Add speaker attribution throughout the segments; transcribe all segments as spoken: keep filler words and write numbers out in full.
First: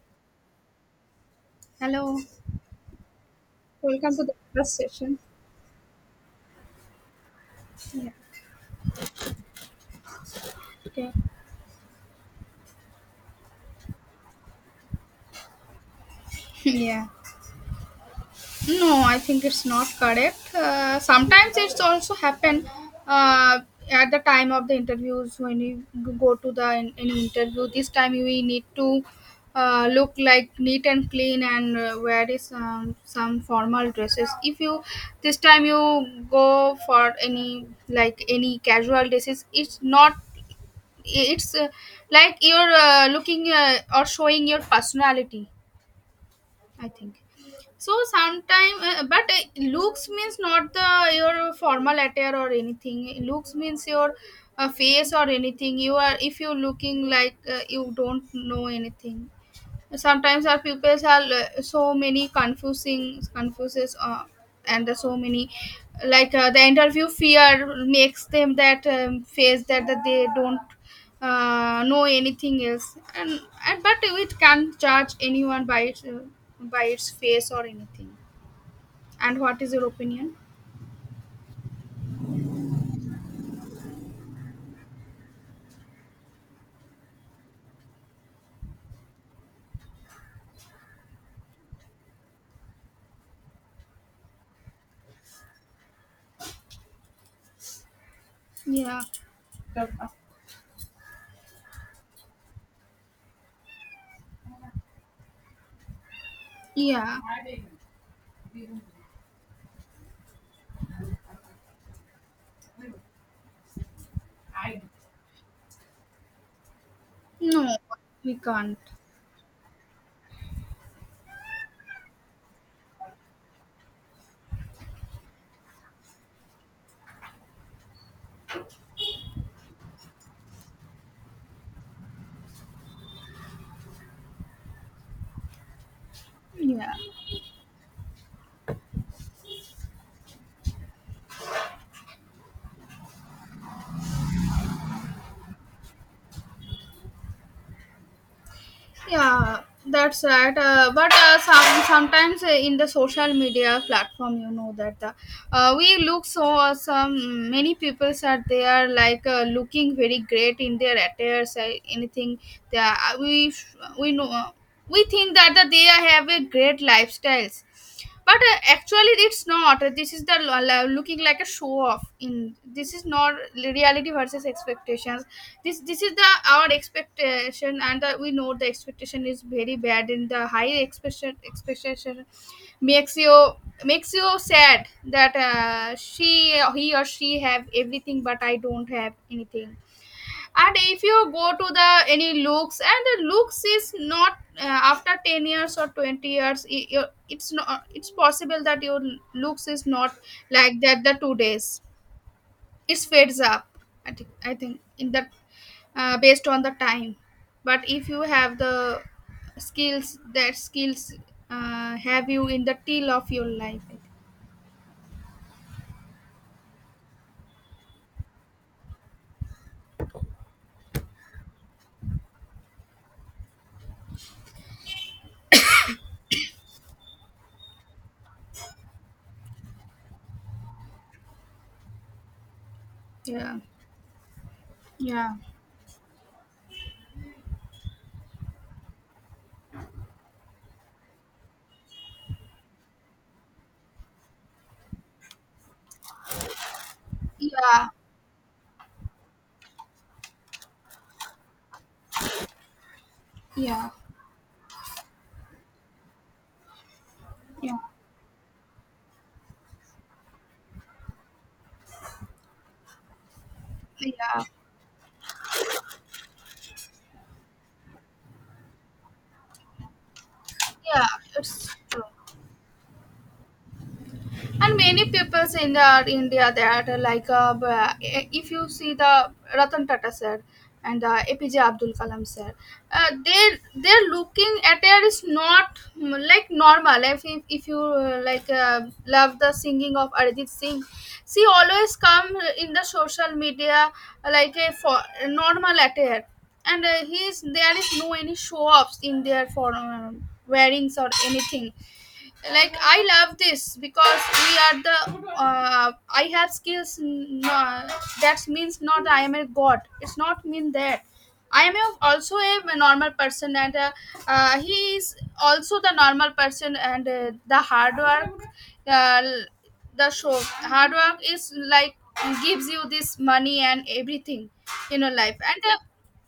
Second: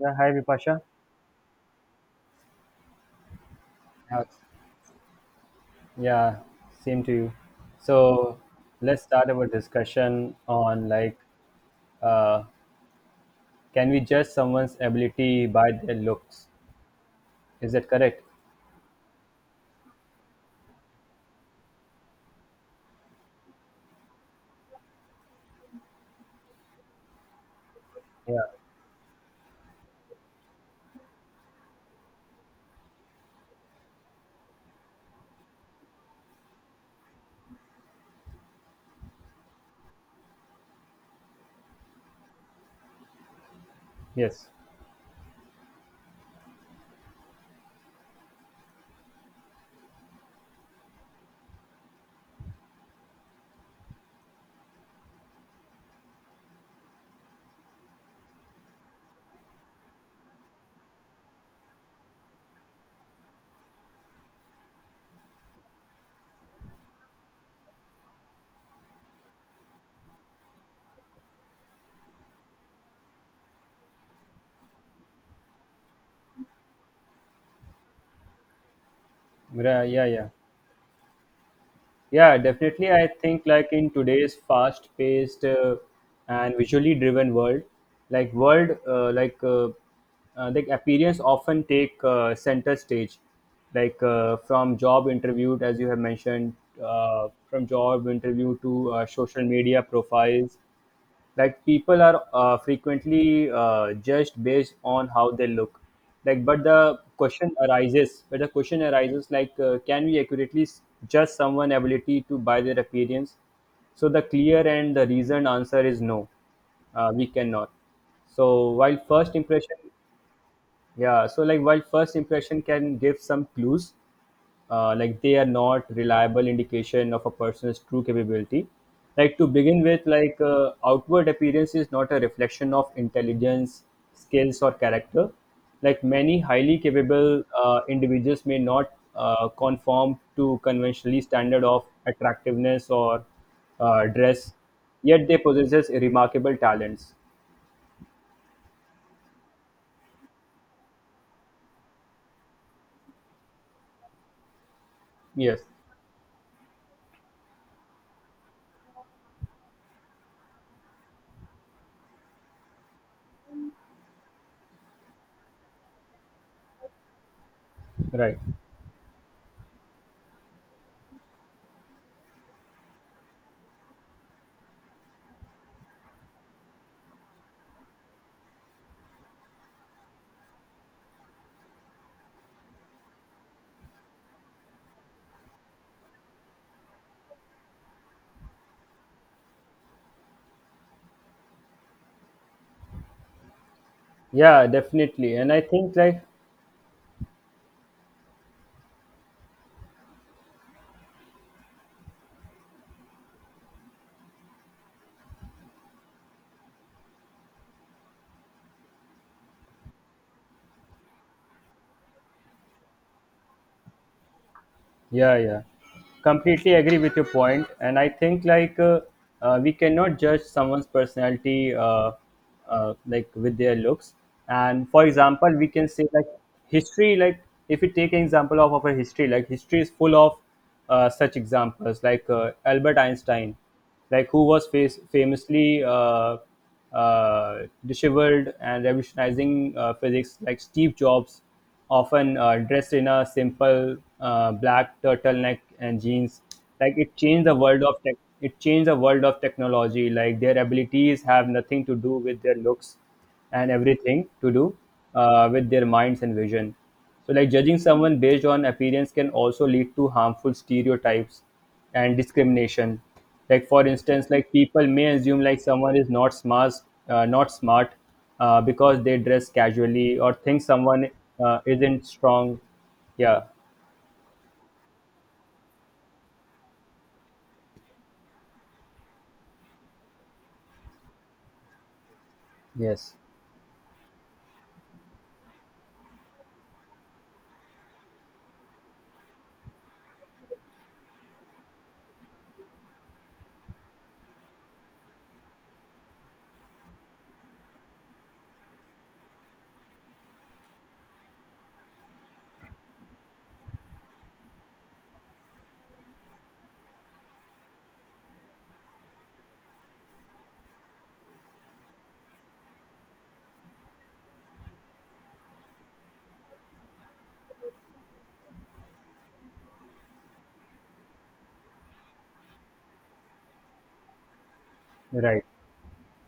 Speaker 1: Yeah, hi Vipasha.
Speaker 2: Hello. Welcome to
Speaker 1: Uh,
Speaker 2: the first session.
Speaker 1: yeah, same to you.
Speaker 2: Yeah.
Speaker 1: So let's start our discussion on
Speaker 2: Okay.
Speaker 1: like, uh, can we judge someone's ability by their looks?
Speaker 2: Yeah.
Speaker 1: Is that correct?
Speaker 2: No, I think it's not correct. Uh, sometimes it's also happen, uh, at the time of the interviews when you go to the an any interview. This time
Speaker 1: Yeah.
Speaker 2: we need to, uh, look like neat and clean, and uh, wear is, um, some formal dresses. If you this time you go for any like any casual dresses, it's not. It's, uh, like you're, uh, looking, uh, or showing
Speaker 1: Yes.
Speaker 2: your personality, I think. So sometime, uh, but uh, looks means not the your formal attire or anything. Looks means your, uh, face or anything. You are If you're looking like, uh, you don't know anything. Sometimes our pupils are, l- so many confusing confuses, uh, and there's so many, like, uh, the interview fear makes them that, um, face that, that they don't, uh, know anything else, and, and but we can't judge anyone by its, uh, by its face or anything. And what is
Speaker 1: Mira,
Speaker 2: your
Speaker 1: yeah, yeah.
Speaker 2: opinion?
Speaker 1: Yeah, definitely. I think like in today's fast-paced uh, and visually driven world, like world uh, like uh, uh, like appearance often take uh, center stage, like uh, from job interview as you have mentioned, uh, from job interview to
Speaker 2: Yeah,
Speaker 1: uh, social media profiles like people are uh, frequently uh, judged based on how they look like but the
Speaker 2: yeah.
Speaker 1: question arises but the question arises like uh, can we accurately s- judge someone ability to by their appearance. So the clear and the reasoned answer is no, uh, we
Speaker 2: No,
Speaker 1: cannot.
Speaker 2: we
Speaker 1: So
Speaker 2: can't.
Speaker 1: while first impression yeah, so like while first impression can give some clues, uh, like they are not reliable indication of a person's true capability. Like to begin with, like uh, outward appearance is not a reflection of intelligence, skills or character. Like many highly
Speaker 2: Yeah.
Speaker 1: capable uh, individuals may not uh, conform to conventionally standard of attractiveness or uh, dress, yet they possesses remarkable talents.
Speaker 2: Yeah, that's right. Uh, but uh, some sometimes, uh, in the social media platform, you know that the,
Speaker 1: Yes.
Speaker 2: uh, we look so awesome. Many people are there, like, uh, looking very great in their attires. Uh, anything that we we know, uh, we think that, that they have a great lifestyles. But
Speaker 1: Right.
Speaker 2: uh, actually it's not. This is the lo- lo- looking like a show off in. This is not reality versus expectations. This this is the our expectation, and uh, we know the expectation is very bad, and the high expectation expectation makes you makes you sad that, uh, she he or she have everything, but I don't have anything. And if you go to the any looks. And the looks is not,
Speaker 1: Yeah,
Speaker 2: uh, after
Speaker 1: definitely,
Speaker 2: 10
Speaker 1: and I
Speaker 2: years or
Speaker 1: think like.
Speaker 2: 20 years, i- i- it's not, it's possible that your looks is not like that. The two days it fades up. I think i think in that, uh, based on the time. But if you have the skills, that skills, uh, have you in the till of your life, I think.
Speaker 1: Yeah, yeah. Completely agree with your point, and I think like uh, uh, we cannot judge someone's personality uh, uh, like with their looks. And for example, we can say like history. Like if we take an example of our history, like history is full of uh, such examples, like uh, Albert
Speaker 2: Yeah,
Speaker 1: Einstein, like who was face-
Speaker 2: yeah,
Speaker 1: famously uh, uh, disheveled and revolutionizing uh, physics, like Steve Jobs, often uh, dressed in a simple uh, black turtleneck and jeans. Like it changed the world
Speaker 2: yeah,
Speaker 1: of tech. It changed the world of technology. Like their abilities have nothing to do with their looks and
Speaker 2: yeah,
Speaker 1: everything to do uh, with their minds and vision. So, like
Speaker 2: yeah,
Speaker 1: judging someone based on appearance can also lead to harmful stereotypes and discrimination. Like for instance,
Speaker 2: yeah,
Speaker 1: like people may assume like someone is not smart, uh, not smart, uh, because they dress casually or think
Speaker 2: yeah,
Speaker 1: someone uh,
Speaker 2: it's true.
Speaker 1: isn't strong. Yeah.
Speaker 2: And many peoples in the India that are like, uh, b- eh, if you see the Ratan Tata sir and the A P J Abdul Kalam sir, uh,
Speaker 1: Yes.
Speaker 2: they they're looking at it is not, mm, like normal. If if, if you, uh, like, uh, love the singing of Arjit Singh, she always come in the social media like a for normal attire, and uh, he is there is no any show offs in their for, um, wearings or anything. Like I love this because we are the, uh, I have skills, n- uh, that means not I am a god. It's not mean that I am, a- also a normal person, and uh, uh, he is also the normal person, and uh, the hard work uh, l- the show hard work is like gives you this money and everything in your life,
Speaker 1: Right.
Speaker 2: and uh,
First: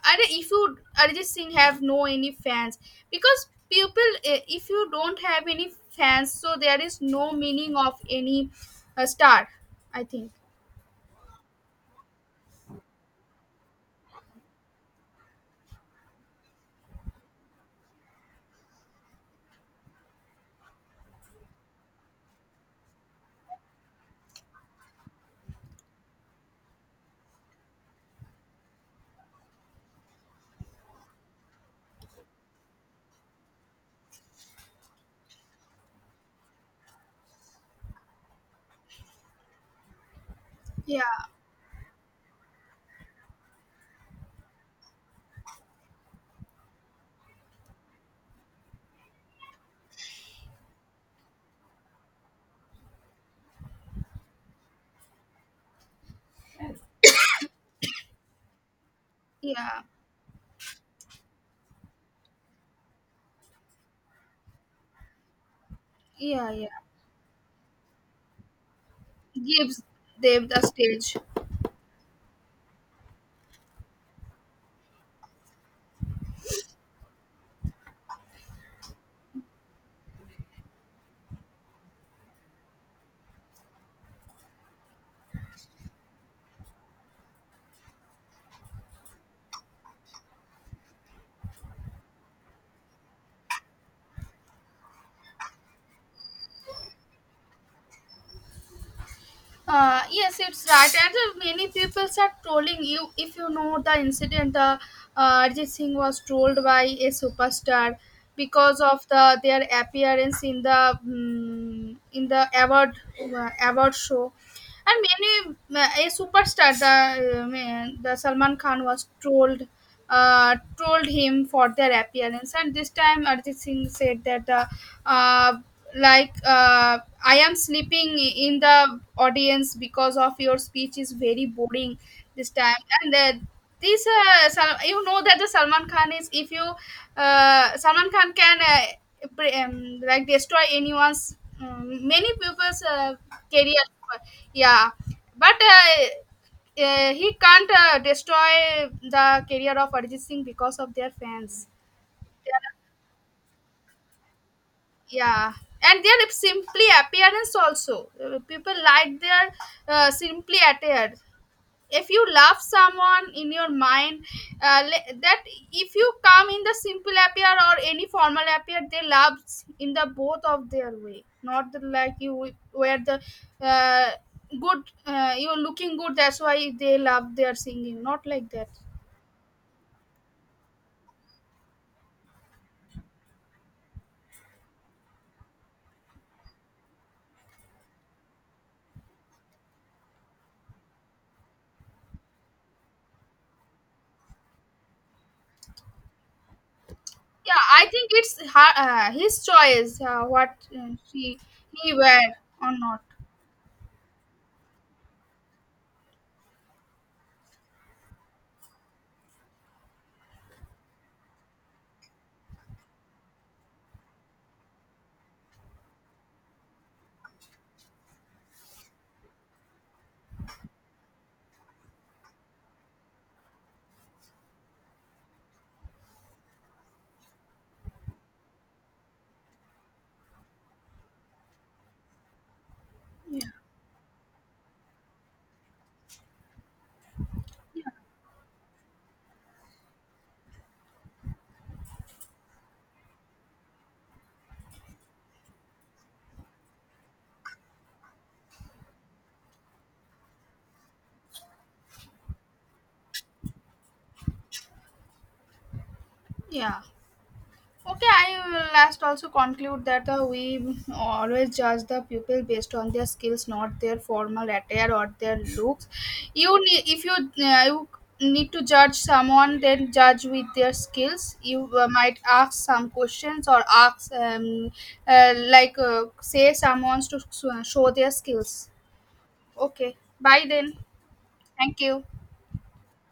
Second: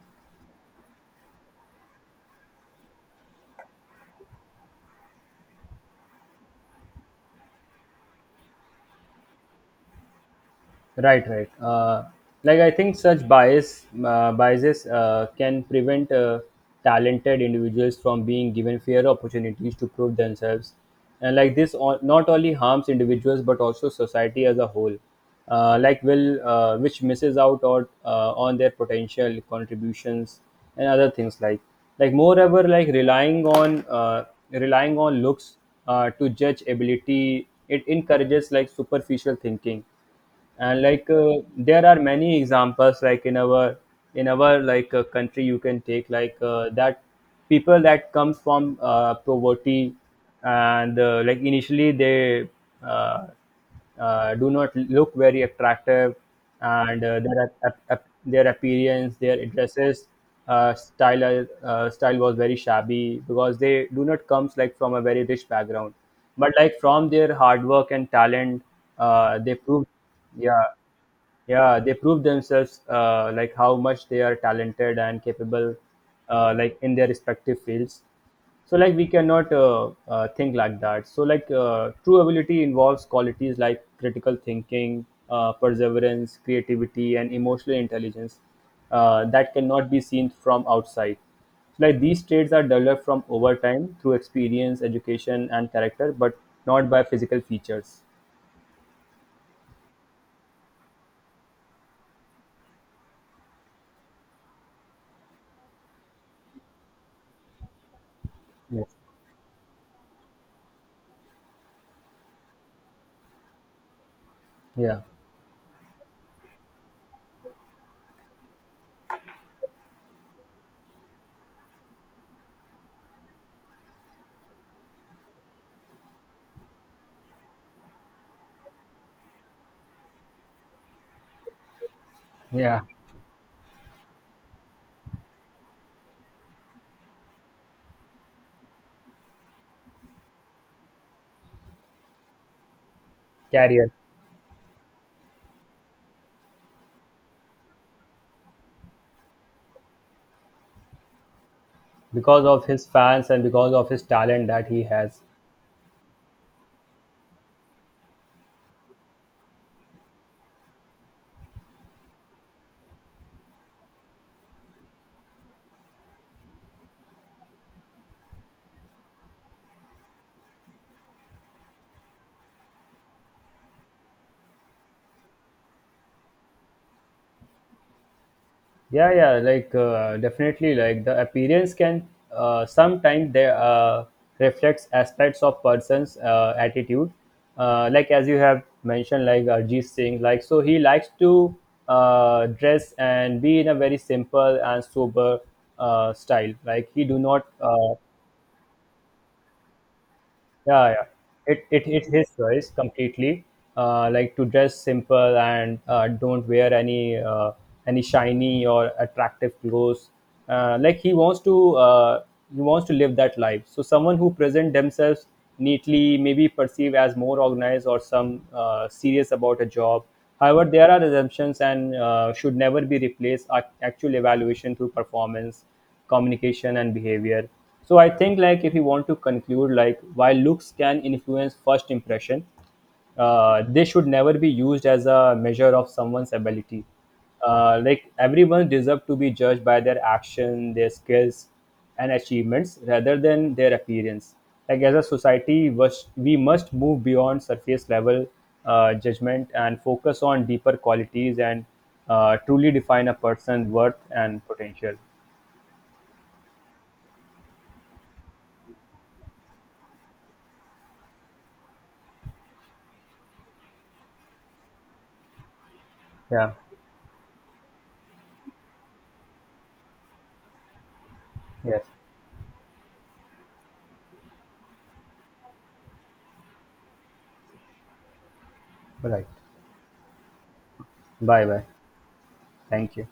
Speaker 2: are if you Arijit Singh have no any fans, because people, eh, if you don't have any fans, so there is no meaning of any, uh, star, I think.
Speaker 1: Right, right. Uh, like I think such bias uh, biases uh, can prevent uh, talented individuals from being given fair opportunities to prove themselves, and like this o- not only harms individuals but also society as a whole. Uh, like will uh, which misses out or uh, on their potential contributions and other things like. Like moreover, like relying on uh, relying on looks uh, to judge ability, it encourages like superficial thinking, and
Speaker 2: Yeah,
Speaker 1: like uh, there are many examples like in our in our like uh, country. You can take like uh, that people that comes from uh, poverty, and uh, like initially they uh, uh, do not look very attractive, and uh, their ap- ap- ap- their appearance, their
Speaker 2: yeah,
Speaker 1: dresses, uh, style are- uh, style was very shabby because they do not comes like from a very rich background,
Speaker 2: yeah,
Speaker 1: but
Speaker 2: yeah.
Speaker 1: like from their hard work and talent uh, they
Speaker 2: Gives
Speaker 1: proved.
Speaker 2: them the
Speaker 1: Yeah,
Speaker 2: stage.
Speaker 1: yeah, they prove themselves uh, like how much they are talented and capable, uh, like in their respective fields. So like we cannot uh, uh, think like that. So like uh, true ability involves qualities like critical thinking, uh, perseverance, creativity and emotional intelligence uh, that cannot be seen from outside. Like these traits are developed from over time through experience, education and character, but not by physical features.
Speaker 2: Uh, yes, it's right, and uh, many people start trolling you. If you know the incident, uh, uh, Arjit Singh was trolled by a superstar because
Speaker 1: Yes.
Speaker 2: of the their appearance in the mm in the award uh, award show.
Speaker 1: Yeah.
Speaker 2: And many, uh, a superstar the um, the Salman Khan was trolled uh, trolled him for their appearance. And this time Arjit Singh said that the uh, like, uh, I am sleeping in the audience because of your speech is very boring this time.
Speaker 1: Yeah.
Speaker 2: And uh, this, uh, Sal- you know that the Salman Khan is, if you, uh, Salman Khan can, uh, pre- um, like destroy anyone's um, many people's, uh, career.
Speaker 1: Career.
Speaker 2: Yeah, but uh, uh, he can't, uh, destroy the career of Arjit Singh because of their fans.
Speaker 1: Because of his fans and because of his talent that he has.
Speaker 2: Yeah. And their simply appearance also. Uh, people like their, uh, simply attire. If you love someone in your mind, uh, le- that if you come in the simple appear or any formal appear, they love in the both of their way. Not the, like you, wi- where the, uh, good, uh, you're looking good, that's why they love their singing. Not like that.
Speaker 1: Yeah, yeah, like uh, definitely like the appearance can uh, sometimes they uh, reflects aspects of person's uh, attitude, uh, like as you have mentioned, like Arjit Singh, like so he likes to uh, dress and be in a very simple and sober uh, style, like he do not
Speaker 2: Yeah, I
Speaker 1: uh,
Speaker 2: think it's her, uh, his choice, uh, what, uh,
Speaker 1: yeah, yeah,
Speaker 2: she
Speaker 1: it, it
Speaker 2: he
Speaker 1: it's
Speaker 2: wear
Speaker 1: his choice
Speaker 2: or not.
Speaker 1: completely. uh, like to dress simple and uh, don't wear any uh, any shiny or attractive clothes, uh, like he wants to uh, he wants to live that life. So someone who present themselves neatly may be perceived as more organized or some uh, serious about a job. However, there are assumptions and uh, should never be replaced ac- actual evaluation through performance, communication and behavior. So I think like if you want to conclude, like while looks can influence first impression,
Speaker 2: Yeah,
Speaker 1: uh, they should never be used as a measure of someone's ability. uh, like everyone deserves to be judged by their action, their skills and achievements rather than their appearance. Like as a society was- we must move beyond surface level uh, judgment and focus on deeper qualities and uh, truly define a person's worth and potential.
Speaker 2: yeah. Okay, I will last also conclude that uh, we always judge the pupil based on their skills, not their formal attire or their looks. You
Speaker 1: Yeah.
Speaker 2: need if you uh, you need to judge someone, then judge with their skills. You,
Speaker 1: Yes.
Speaker 2: uh, might ask some questions, or ask, um, uh, like, uh, say someone to, s- show their skills.
Speaker 1: Right.
Speaker 2: Okay, bye then.
Speaker 1: Bye bye.
Speaker 2: Thank you.
Speaker 1: Thank you.